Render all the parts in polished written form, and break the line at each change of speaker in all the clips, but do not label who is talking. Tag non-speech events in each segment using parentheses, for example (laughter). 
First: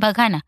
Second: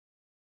बघा ना,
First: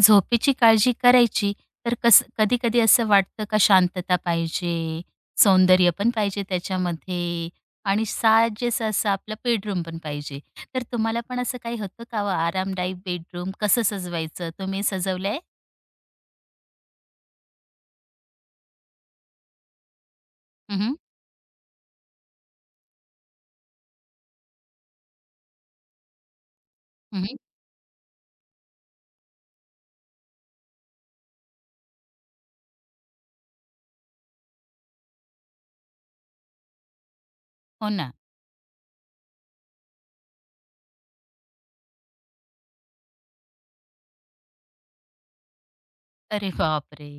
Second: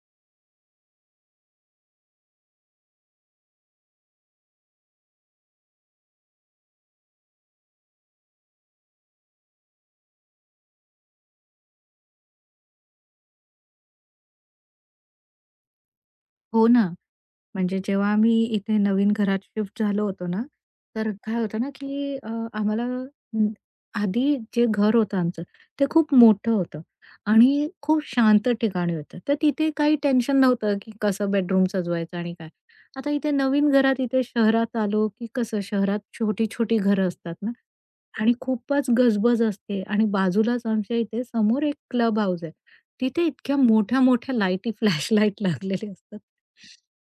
झोपेची काळजी करायची, तर कसं कधी-कधी असं वाटतं का शांतता पाहिजे, सौंदर्य पण पाहिजे त्याच्यामध्ये आणि साजेसं असं आपलं बेडरूम पण पाहिजे. तर तुम्हाला पण असं काही होतं का हो आरामदायी बेडरूम कसं सजवायचं? तुम्ही सजवलंय?
हो ना. म्हणजे जेव्हा आम्ही इथे नवीन घरात शिफ्ट झालो होतो ना,
हं, हं.
तर काय होतं ना, की आम्हाला अं, आधी जे घर होतं आमचं, ते खूप मोठं होतं आणि खूप शांत ठिकाणी होतं. तर तिथे काही टेन्शन नव्हतं, की कसं बेडरूम सजवायचं आणि काय. आता इथे नवीन घरात, इथे शहरात आलो, की कसं शहरात छोटी-छोटी घरं असतात ना
हो ना.
आणि खूपच गजबज असते आणि बाजूलाच आमच्या इथे समोर एक क्लब हाऊस आहे. तिथे इतक्या मोठ्या-मोठ्या लाईटी, फ्लॅशलाईट लागलेले असतात.
अरे बापरे!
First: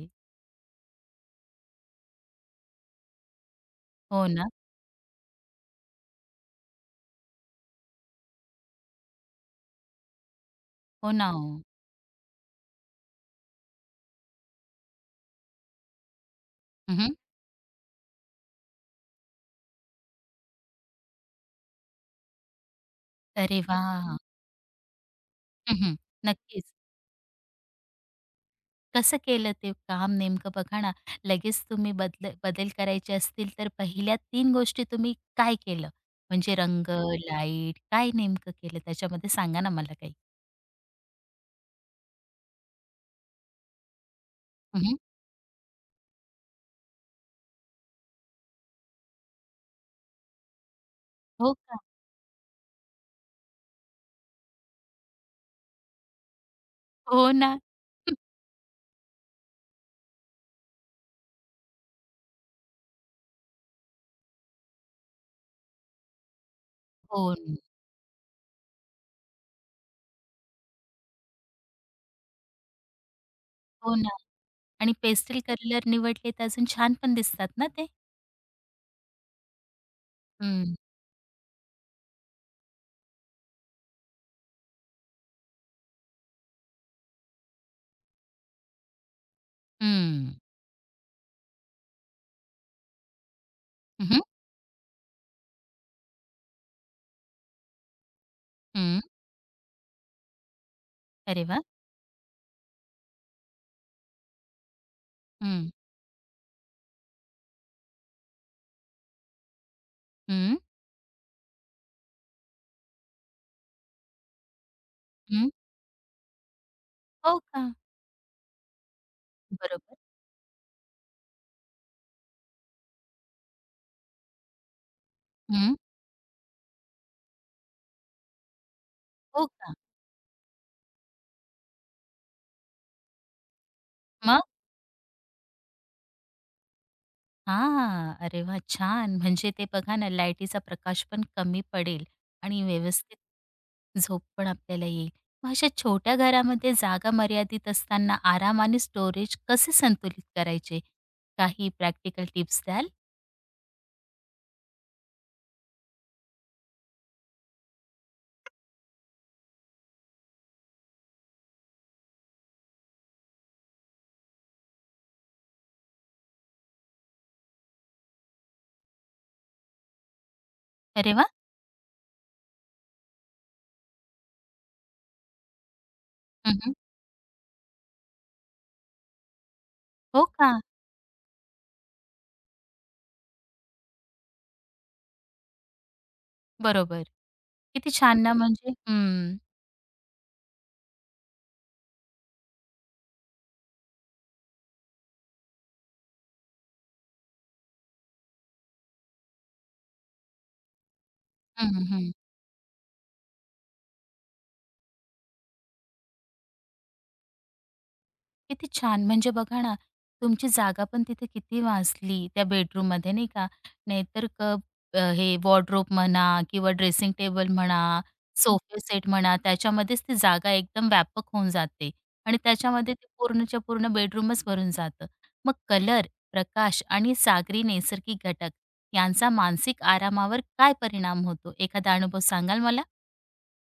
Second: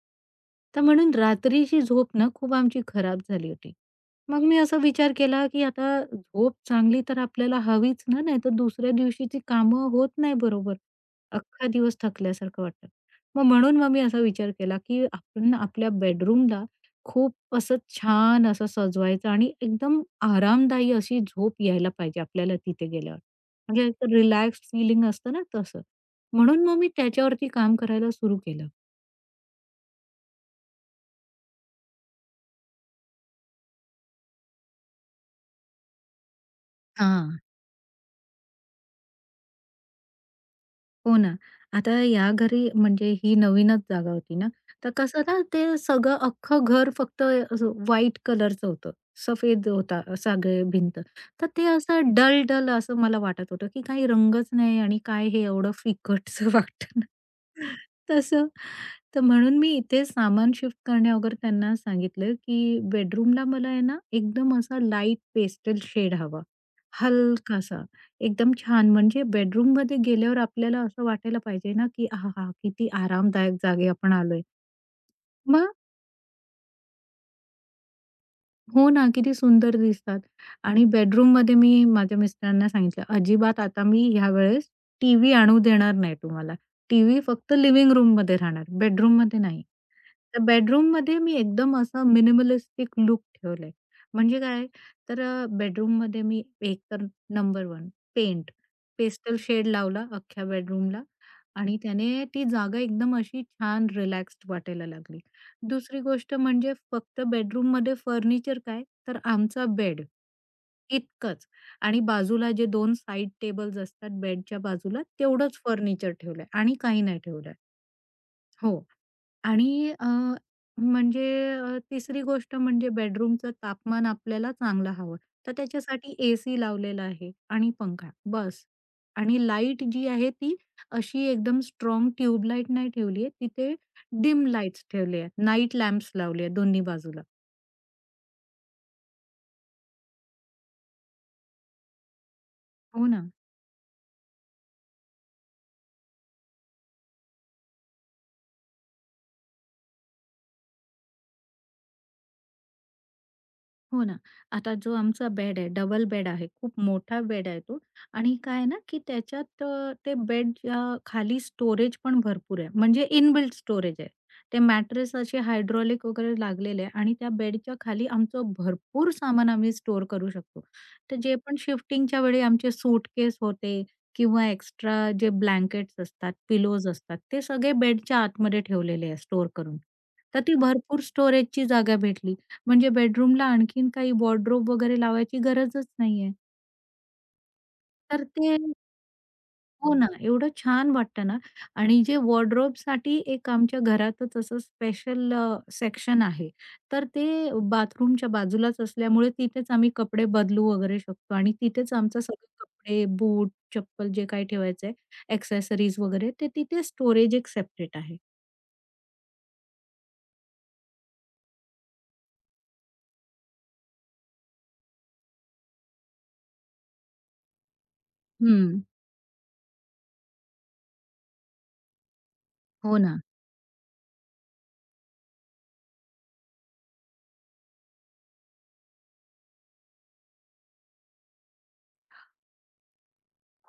तर म्हणून रात्रीची झोप ना खूप आमची खराब झाली होती.
हो
मग
ना.
मी असा विचार केला, की आता झोप चांगली तर आपल्याला हवीच ना, नाहीतर दुसऱ्या दिवशीची कामं होत नाही बरोबर.
हो ना ओ.
अख्खा दिवस थकल्यासारखं वाटतं. मग म्हणून मी असा विचार केला, की आपण ना आपल्या बेडरूमला
हं,
खूप असं छान असं सजवायचं आणि एकदम आरामदायी अशी झोप यायला पाहिजे आपल्याला तिथे गेल्यावर.
अरे
म्हणजे
वाह!
रिलॅक्स फीलिंग असतं ना तसं.
हं, नक्कीच.
म्हणून मग मी त्याच्यावरती काम करायला सुरू केलं.
कसं केलं ते काम नेमकं बघा ना, लगेच तुम्ही बदल बदल करायचे असतील तर पहिल्या 3 गोष्टी तुम्ही काय केलं? म्हणजे रंग,
हां.
लाईट काय नेमकं केलं त्याच्यामध्ये सांगा ना मला काही?
हो ना. आता या घरी म्हणजे ही नवीनच जागा होती ना, तर
हं,
कसं ना ते सगळं अख्खं घर फक्त असं व्हाईट कलरचं होतं. सफेद होता सगळे भिंत. तर
हो
ते
का?
असं डल-डल असं मला वाटत होतं, की काही रंगच नाही आणि काय हे एवढं फिकटसं वाटतं ना.
हो ना.
(laughs)
(laughs)
तसं तर म्हणून मी इथे सामान शिफ्ट करण्याअगोदर त्यांना सांगितलं, की बेडरूमला मला आहे ना, एकदम असा लाईट पेस्टल शेड हवा.
हो, न-
हलकासा, एकदम छान म्हणजे बेडरूममध्ये गेल्यावर आपल्याला असं वाटायला पाहिजे ना, की हा, आहाहा! किती आरामदायक जागी
हो
आपण
ना
आलोय.
आणि पेस्टल कलर निवडले तर अजून छान पण दिसतात ना ते.
हो ना, किती सुंदर दिसतात
हं,
आणि बेडरूममध्ये मी माझ्या मिस्टरांना सांगितलं, "अजिबात आता मी ह्यावेळेस टीव्ही आणू देणार नाही तुम्हाला. टीव्ही फक्त लिव्हिंग रूममध्ये राहणार, बेडरूममध्ये नाही."
हं.
तर बेडरूममध्ये मी एकदम असा मिनिमलिस्टिक लूक ठेवलाय.
हं, हं.
म्हणजे काय तर बेडरूममध्ये मी एक तर नंबर 1 पेंट, पेस्टल शेड लावला अख्ख्या बेडरूमला
अरे वाह!
आणि त्याने ती जागा एकदम अशी छान रिलॅक्स्ड वाटायला लागली.
हं,
दुसरी गोष्ट म्हणजे फक्त बेडरूममध्ये फर्निचर काय, तर आमचा बेड.
हं,
इतकंच आणि बाजूला जे दोन साइड टेबल्स असतात बेडच्या बाजूला
हं.
तेवढंच फर्निचर ठेवलंय आणि काही नाही
हो
ठेवलंय.
का?
हो. आणि
बरोबर.
म्हणजे तिसरी गोष्ट म्हणजे बेडरूमचं तापमान आपल्याला चांगलं हवं. तर
हं.
त्याच्यासाठी एसी लावलेला आहे आणि पंखा बस. आणि
हो का?
लाईट जी आहे ती अशी एकदम स्ट्रॉंग ट्यूब लाईट नाही ठेवली आहे. तिथे डिम लाईट्स ठेवले आहेत. नाईट लॅम्प्स लावले आहेत दोन्ही बाजूला.
हां. अरे वाह! छान. म्हणजे ते बघा ना, लाईटीचा प्रकाश पण कमी पडेल आणि
हो
व्यवस्थित
ना.
झोप पण आपल्याला येईल. मग अशा छोट्या घरामध्ये जागा मर्यादित असताना आराम आणि स्टोरेज कसे संतुलित करायचे? काही प्रॅक्टिकल टिप्स द्याल?
हो ना. आता जो आमचा बेड आहे, डबल बेड आहे. खूप मोठा बेड आहे तो आणि काय आहे ना, की त्याच्यात ते बेडच्या खाली स्टोरेज पण भरपूर आहे. म्हणजे इनबिल्ट स्टोरेज आहे. ते मॅट्रेस असे हायड्रॉलिक वगैरे लागलेले आहे आणि त्या बेडच्या खाली आमचं भरपूर सामान आम्ही स्टोअर करू शकतो.
अरे
तर
वाह!
जे पण शिफ्टिंगच्या वेळी आमचे सूटकेस होते किंवा एक्स्ट्रा जे ब्लँकेट्स असतात,
हं,
पिलोज असतात, ते सगळे बेडच्या आतमध्ये ठेवलेले आहे स्टोअर करून.
हो
तर
का?
ती भरपूर स्टोरेजची जागा भेटली. म्हणजे बेडरूमला आणखीन काही वॉर्डरोब वगैरे लावायची गरजच नाहीये.
बरोबर. किती छान
तर
ना
ते
म्हणजे. हं.
हो ना, एवढं छान वाटतं ना आणि जे वॉर्डरोबसाठी एक आमच्या घरातच असं स्पेशल सेक्शन आहे. तर ते बाथरूमच्या बाजूलाच असल्यामुळे तिथेच आम्ही कपडे बदलू वगैरे शकतो आणि
हं,
तिथेच
हं.
आमचं सगळे कपडे, बूट, चप्पल जे काही ठेवायचंय, एक्सेसरीज वगैरे ते तिथे स्टोरेज एक सेपरेट आहे.
किती छान! म्हणजे बघा ना, तुमची जागा पण तिथे किती वाचली त्या बेडरूममध्ये नाही का. नाहीतर क हे वॉर्डरोब म्हणा किंवा ड्रेसिंग टेबल म्हणा, हं. सोफा
हं.
सेट म्हणा, त्याच्यामध्येच ती जागा एकदम व्यापक होऊन जाते आणि त्याच्यामध्ये
हो
ते
ना.
पूर्णच्या पूर्ण बेडरूमच भरून जातं. मग कलर, प्रकाश आणि सागरी नैसर्गिक घटक यांचा मानसिक आरामावर काय परिणाम होतो? एखादा अनुभव सांगाल मला?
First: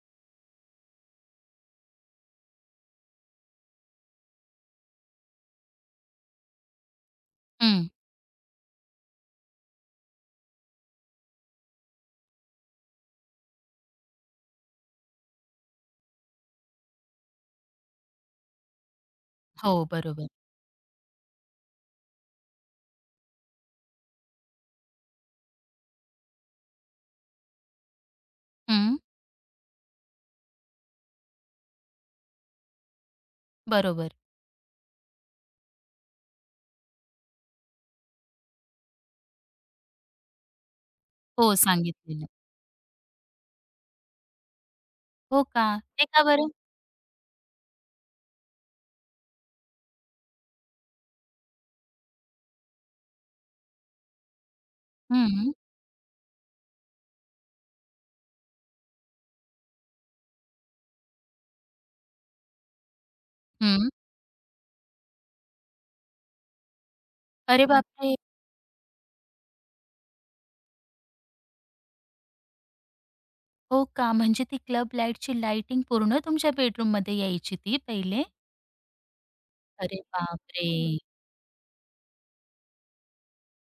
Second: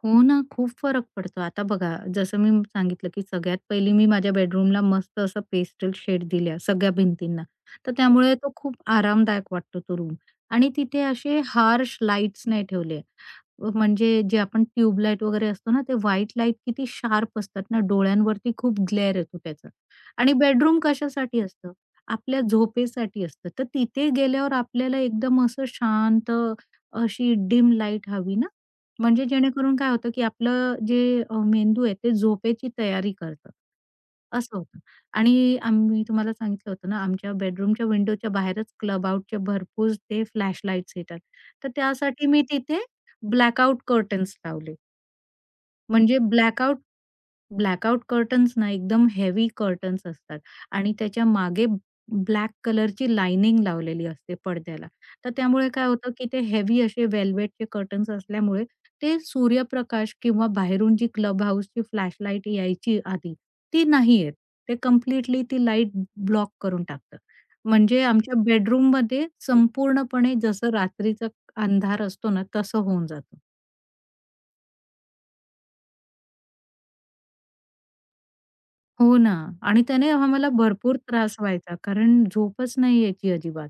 हो ना, खूप फरक पडतो. आता बघा, जसं मी सांगितलं, की सगळ्यात पहिली मी माझ्या बेडरूमला मस्त असं पेस्टल शेड दिल्या सगळ्या भिंतींना.
हं.
तर त्यामुळे तो खूप आरामदायक वाटतो तो रूम आणि तिथे असे हार्श लाईट्स नाही ठेवले. म्हणजे जे आपण ट्यूबलाईट वगैरे असतो ना, ते व्हाईट लाईट किती शार्प असतात ना, डोळ्यांवरती खूप ग्लेअर येतो त्याचा.
हो, बरोबर.
आणि बेडरूम कशासाठी असतं? आपल्या झोपेसाठी असतं. तर तिथे गेल्यावर आपल्याला एकदम असं शांत अशी डिम लाईट हवी ना,
हं,
म्हणजे जेणेकरून काय होतं, की आपलं जे मेंदू आहे ते झोपेची तयारी करतं.
बरोबर.
असं होतं. आणि आम्ही तुम्हाला सांगितलं होतं ना, आमच्या बेडरूमच्या विंडोच्या बाहेरच क्लब आउटचे भरपूर ते फ्लॅशलाईट्स येतात.
हो,
तर
सांगितलेलं.
त्यासाठी मी तिथे ब्लॅकआउट कर्टन्स लावले. हं.
हो का? ते
म्हणजे
का बरं?
ब्लॅकआउट ब्लॅकआउट कर्टन्स ना, एकदम हेवी कर्टन्स असतात आणि त्याच्या मागे ब्लॅक कलरची लायनिंग लावलेली असते पडद्याला.
हं,
तर
हं.
त्यामुळे काय होतं, की ते हेवी असे वेल्वेटचे कर्टन्स असल्यामुळे ते सूर्यप्रकाश किंवा बाहेरून जी क्लब हाऊसची फ्लॅशलाईट यायची आधी, ती नाही येत. ते कंप्लीटली ती लाईट ब्लॉक करून टाकतं.
अरे
म्हणजे
बापरे!
आमच्या बेडरूममध्ये संपूर्णपणे जसं रात्रीचा अंधार असतो ना, तसं होऊन जातं.
हो का? म्हणजे ती क्लब लाईटची लाइटिंग पूर्ण तुमच्या बेडरूममध्ये यायची ती पहिले?
हो ना आणि
अरे
त्याने आम्हाला
बापरे!
भरपूर त्रास व्हायचा कारण झोपच नाही यायची अजिबात.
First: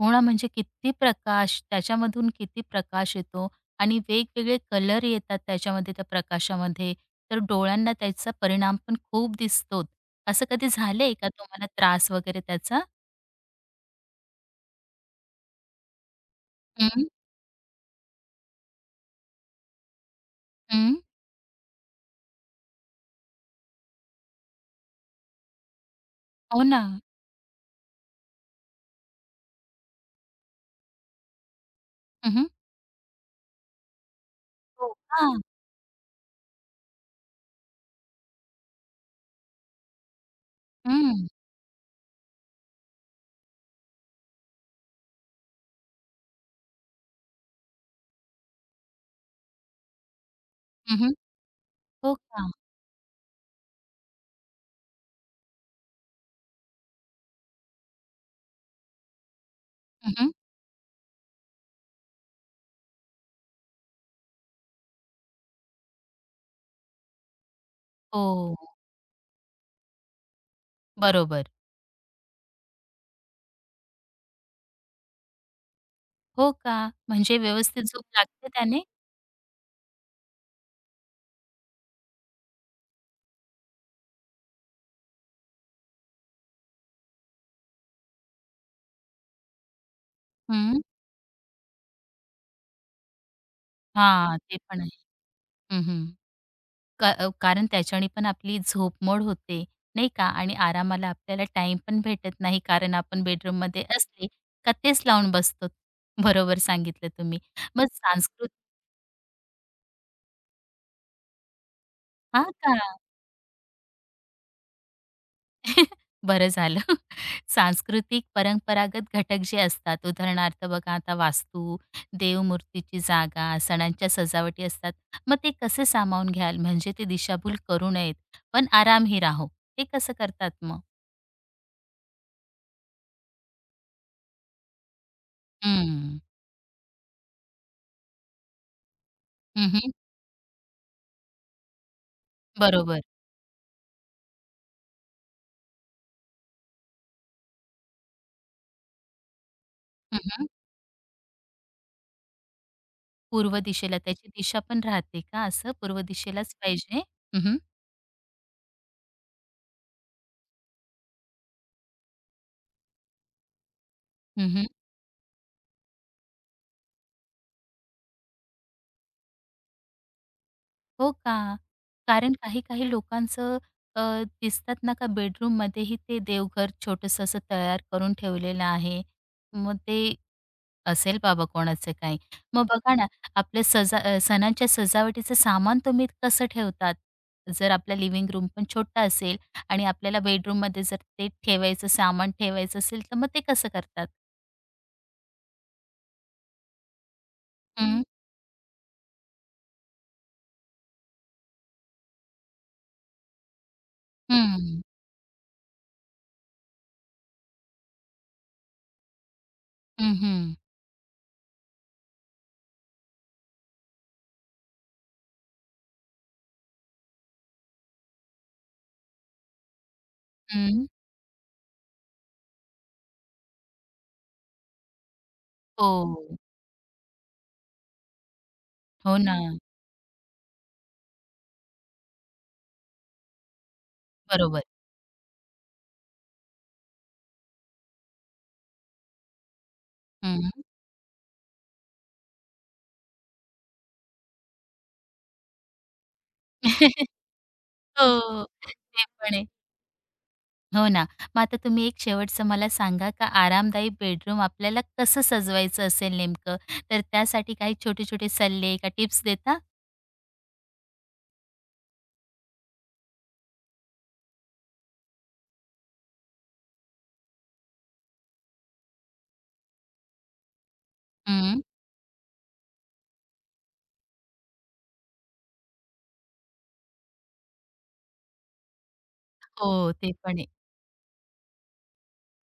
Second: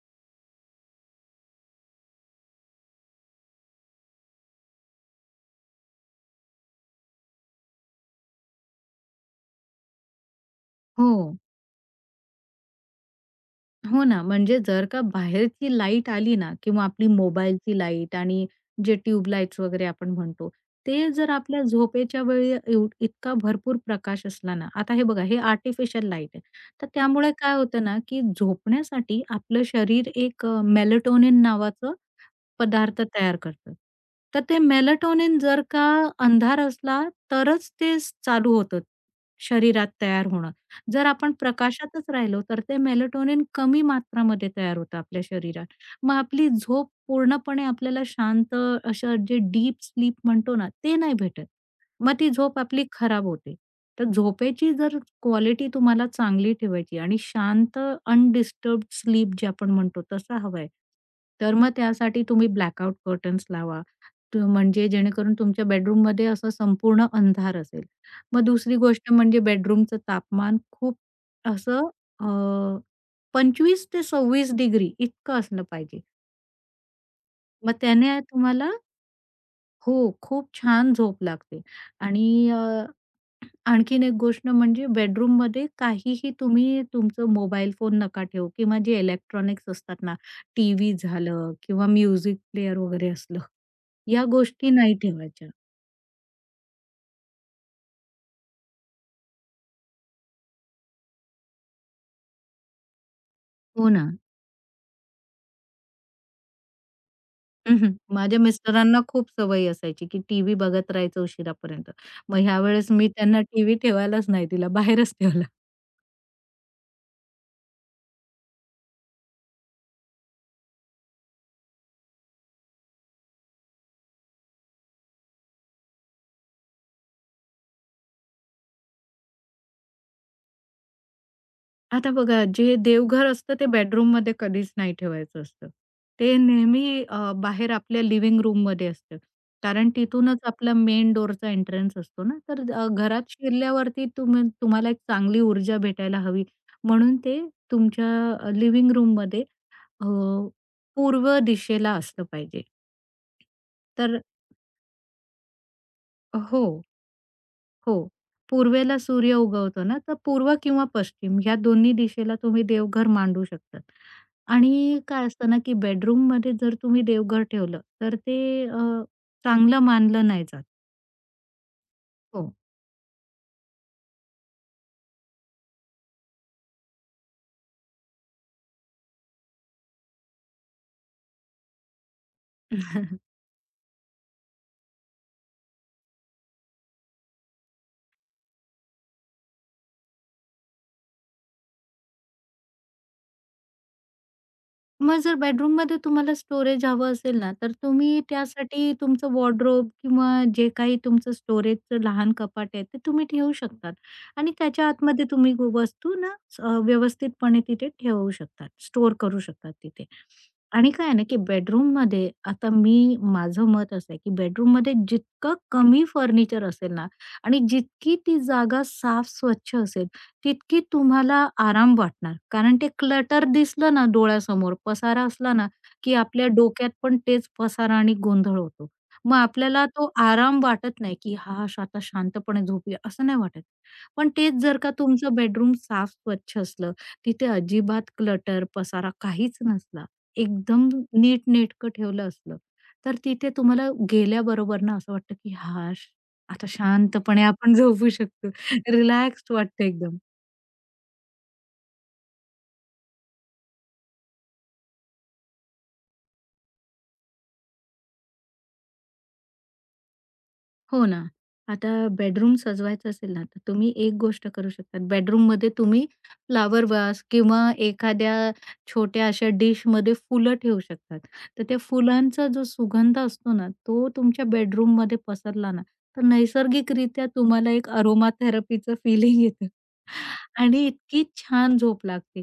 हो ना, म्हणजे किती प्रकाश त्याच्यामधून किती प्रकाश येतो आणि वेगवेगळे कलर येतात त्याच्यामध्ये त्या प्रकाशामध्ये. तर डोळ्यांना त्याचा परिणाम पण खूप दिसतो. असं कधी
हो.
झालंय का तुम्हाला त्रास वगैरे त्याचा?
हो ना, म्हणजे जर का बाहेरची लाईट आली ना किंवा
हं,
आपली मोबाईलची लाईट आणि जे ट्यूबलाइट्स वगैरे आपण म्हणतो,
हं.
ते जर आपल्या झोपेच्या वेळी इतका भरपूर प्रकाश असला ना, आता हे बघा हे आर्टिफिशियल लाईट आहे.
हो ना.
तर त्यामुळे काय होतं ना, की झोपण्यासाठी आपलं शरीर एक नावाचं
हं, हं.
पदार्थ तयार करतं. तर ते
हो का?
मेलाटोनिन जर का अंधार असला तरच ते चालू होतं शरीरात तयार होणं. जर
हं,
आपण प्रकाशातच राहिलो तर ते मेलाटोनिन कमी मात्रामध्ये तयार होतं आपल्या शरीरात. मग आपली झोप पूर्णपणे आपल्याला शांत अशा जे डीप स्लीप म्हणतो ना, ते
हं, हं.
नाही भेटत. मग
हो
ती
का?
झोप आपली खराब होते. तर झोपेची जर क्वालिटी तुम्हाला चांगली ठेवायची आणि शांत अनडिस्टर्ब्ड स्लीप जे आपण म्हणतो
हं, हं.
तसा हवाय. तर मग त्यासाठी तुम्ही ब्लॅकआउट कर्टन्स लावा. म्हणजे जेणेकरून तुमच्या बेडरूममध्ये असा संपूर्ण अंधार असेल. मग
हो,
दुसरी गोष्ट म्हणजे बेडरूमचं तापमान खूप
बरोबर.
असं अ, 25 ते 26 डिग्री इतकं असलं पाहिजे.
हो का? म्हणजे
मग
व्यवस्थित झोप
त्याने
लागते
तुम्हाला
त्याने?
हो, खूप छान झोप लागते आणि आणखीन एक गोष्ट म्हणजे बेडरूममध्ये काहीही तुम्ही तुमचं मोबाईल फोन नका ठेवू किंवा जे इलेक्ट्रॉनिक्स असतात ना,
हं.
टीव्ही झालं किंवा म्युझिक प्लेअर वगैरे असलं, या
हां, ते
गोष्टी
पण आहे.
नाही ठेवायच्या.
हं, हं. कारण त्याच्याने पण आपली झोप मोड होते, नाही का? आणि आरामाला आपल्याला टाईम पण भेटत नाही, कारण आपण बेडरूममध्ये
हो ना.
असले का तेच लावून बसतो. बरोबर सांगितलं तुम्ही.
हं,
मग
हं. माझ्या
सांस्कृत
मिस्टरांना खूप सवय असायची, की टीव्ही बघत राहायचं उशिरापर्यंत. मग
हां का?
ह्यावेळेस मी त्यांना टीव्ही ठेवायलाच नाही दिला, बाहेरच ठेवला.
(laughs) बरं झालं. (laughs) सांस्कृतिक परंपरागत घटक जे असतात, उदाहरणार्थ बघा आता वास्तू, देवमूर्तीची जागा, सणांच्या सजावटी असतात. मग ते कसे सामावून घ्याल? म्हणजे ते दिशाभूल करू नयेत, पण आरामही राहो. ते कसं करतात मग?
आता बघा, जे देवघर असतं ते बेडरूममध्ये कधीच नाही ठेवायचं असतं.
हं.
ते नेहमी बाहेर आपल्या लिव्हिंग रूममध्ये असतं.
हं,
कारण तिथूनच आपला मेन डोअरचा एंट्रन्स असतो ना, तर
बरोबर.
घरात शिरल्यावरती तुम्ही तुम्हाला एक चांगली ऊर्जा भेटायला हवी, म्हणून ते तुमच्या लिव्हिंग रूममध्ये अ,
हं,
पूर्व दिशेला असलं पाहिजे.
पूर्व दिशेला
तर
त्याची दिशा पण राहते का असं? पूर्व दिशेलाच
हो.
पाहिजे? हं, हं.
हो. पूर्वेला सूर्य उगवतो ना, तर पूर्व किंवा पश्चिम ह्या दोन्ही दिशेला तुम्ही देवघर मांडू शकतात. आणि काय असतं ना, की बेडरूममध्ये जर तुम्ही देवघर ठेवलं, तर ते चांगलं मानलं नाही जात.
हो का? कारण
हो.
काही-काही लोकांचं अ, दिसतात ना का बेडरूममध्येही ते देवघर छोटंसं असं तयार करून ठेवलेलं आहे. मग ते असेल बाबा कोणाचं काही. मग बघा ना, आपल्या सणांच्या सजावटीचं सामान तुम्ही कसं ठेवतात? जर आपला लिव्हिंग रूम पण छोटा असेल आणि आपल्याला बेडरूममध्ये जर ते ठेवायचं सामान ठेवायचं असेल, तर मग ते कसं करतात?
मग जर बेडरूममध्ये तुम्हाला स्टोरेज हवं असेल ना, तर
हं,
तुम्ही त्यासाठी तुमचं वॉर्डरोब किंवा जे काही तुमचं स्टोरेजचं लहान कपाट आहे, ते तुम्ही ठेवू शकतात आणि
हं,
त्याच्या आतमध्ये तुम्ही वस्तू ना व्यवस्थितपणे तिथे ठेवू शकतात, स्टोअर करू शकतात तिथे.
हं, हं,
आणि काय आहे ना, की बेडरूममध्ये आता मी माझं मत असं आहे, की बेडरूममध्ये जितकं कमी फर्निचर असेल ना आणि जितकी ती जागा साफ स्वच्छ असेल तितकी
हं.
तुम्हाला आराम वाटणार. कारण ते क्लटर दिसलं ना डोळ्यासमोर, पसारा असला ना, की
हो,
आपल्या डोक्यात पण तेच पसारा आणि गोंधळ होतो.
हो
मग
ना.
आपल्याला तो आराम वाटत नाही, की "हां, आता शांतपणे झोपूया," असं नाही वाटत. पण तेच
बरोबर.
जर का तुमचं बेडरूम साफ स्वच्छ असलं, तिथे अजिबात क्लटर, पसारा काहीच नसला,
हं.
एकदम नीटनेटकं ठेवलं असलं, तर तिथे तुम्हाला गेल्याबरोबर ना असं वाटतं, की "हां, आता
(laughs)
शांतपणे आपण झोपू
हो,
शकतो."
ते पण आहे.
रिलॅक्स्ड वाटतं एकदम.
हो ना. मग आता तुम्ही एक शेवटचं मला सांगा का आरामदायी बेडरूम आपल्याला कसं सजवायचं असेल नेमकं? तर त्यासाठी काही छोटे-छोटे सल्ले का टिप्स देता?
हो ना. आता बेडरूम सजवायचं असेल ना, तर तुम्ही एक गोष्ट करू शकता. बेडरूममध्ये तुम्ही फ्लॉवर वास किंवा एखाद्या छोट्या अशा डिशमध्ये फुलं ठेवू शकतात.
हं.
तर त्या फुलांचा जो सुगंध असतो ना, तो तुमच्या बेडरूममध्ये पसरला ना, तर नैसर्गिकरित्या तुम्हाला एक अरोमा थेरपीचं फीलिंग येतं
हो, ते पण आहे.
आणि इतकी छान झोप लागते.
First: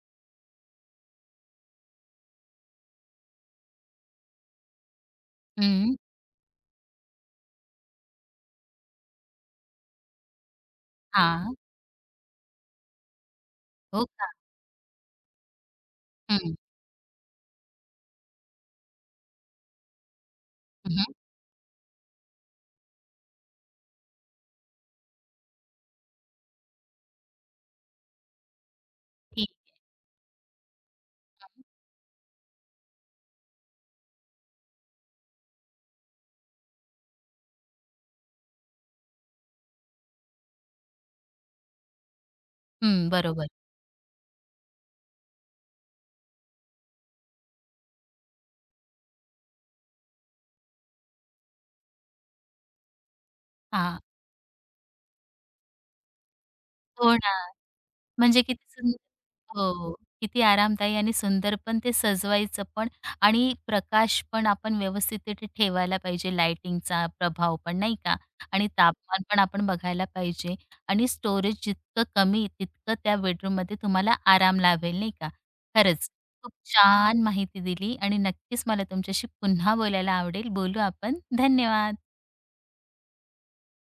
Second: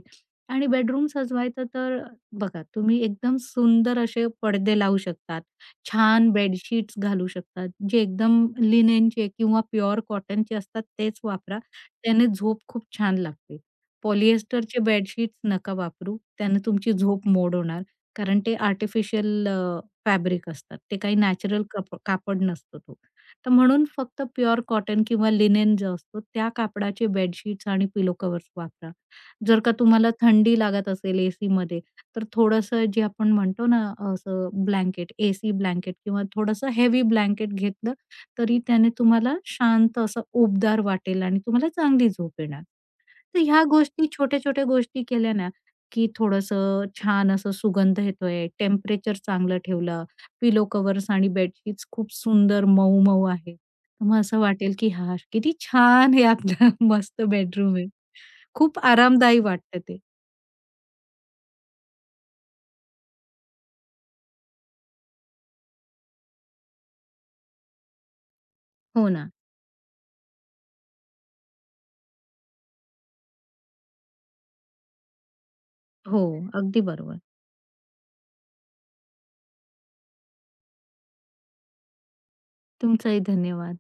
आणि बेडरूम सजवायचं तर बघा, तुम्ही एकदम सुंदर असे पडदे लावू शकता.
हं.
छान बेडशीट्स घालू शकतात, जे एकदम लिनेनचे किंवा प्युअर कॉटनचे असतात तेच
हां.
वापरा. त्याने झोप खूप छान लागते.
हो का?
पॉलिएस्टरचे बेडशीट्स नका वापरू.
हं.
त्याने तुमची झोप मोड होणार. कारण ते आर्टिफिशियल फॅब्रिक असतात.
हं,
ते
हं.
काही नॅचरल कापड नसतो तो. तर म्हणून फक्त प्युअर कॉटन किंवा लिनेन जो असतो त्या कापडाचे बेडशीट्स आणि पिलो कव्हर्स वापरा.
ठीक.
जर का तुम्हाला थंडी लागत असेल एसीमध्ये, तर थोडंसं जे आपण म्हणतो ना, असं ब्लँकेट, एसी ब्लँकेट किंवा थोडंसं हेवी ब्लँकेट घेतलं, तरी त्याने तुम्हाला शांत असं उबदार वाटेल आणि तुम्हाला चांगली झोप येणार.
हं,
तर
बरोबर.
ह्या गोष्टी, छोट्या-छोट्या गोष्टी केल्या ना, की थोडंसं छान असं सुगंध येतोय, टेम्परेचर चांगलं ठेवलं, पिलो कव्हर्स आणि बेडशीट्स खूप सुंदर मऊ-मऊ आहे.
हां.
तर मग असं वाटेल की "हां, किती छान हे आपलं (laughs)
हो
मस्त
ना.
बेडरूम आहे."
म्हणजे किती
खूप
सुंदर
आरामदायी वाटतं
हो,
ते.
किती आरामदायी आणि सुंदर पण ते सजवायचं पण आणि प्रकाश पण आपण व्यवस्थित तिथे ठेवायला पाहिजे, लाइटिंगचा प्रभाव पण नाही का? आणि
हो
तापमान
ना.
पण आपण बघायला पाहिजे आणि स्टोरेज जितकं कमी तितकं त्या बेडरूममध्ये तुम्हाला आराम लाभेल नाही का? खरंच
हो,
खूप
अगदी बरोबर.
छान माहिती दिली आणि नक्कीच मला तुमच्याशी पुन्हा बोलायला आवडेल. बोलू आपण. धन्यवाद.
तुमचाही धन्यवाद.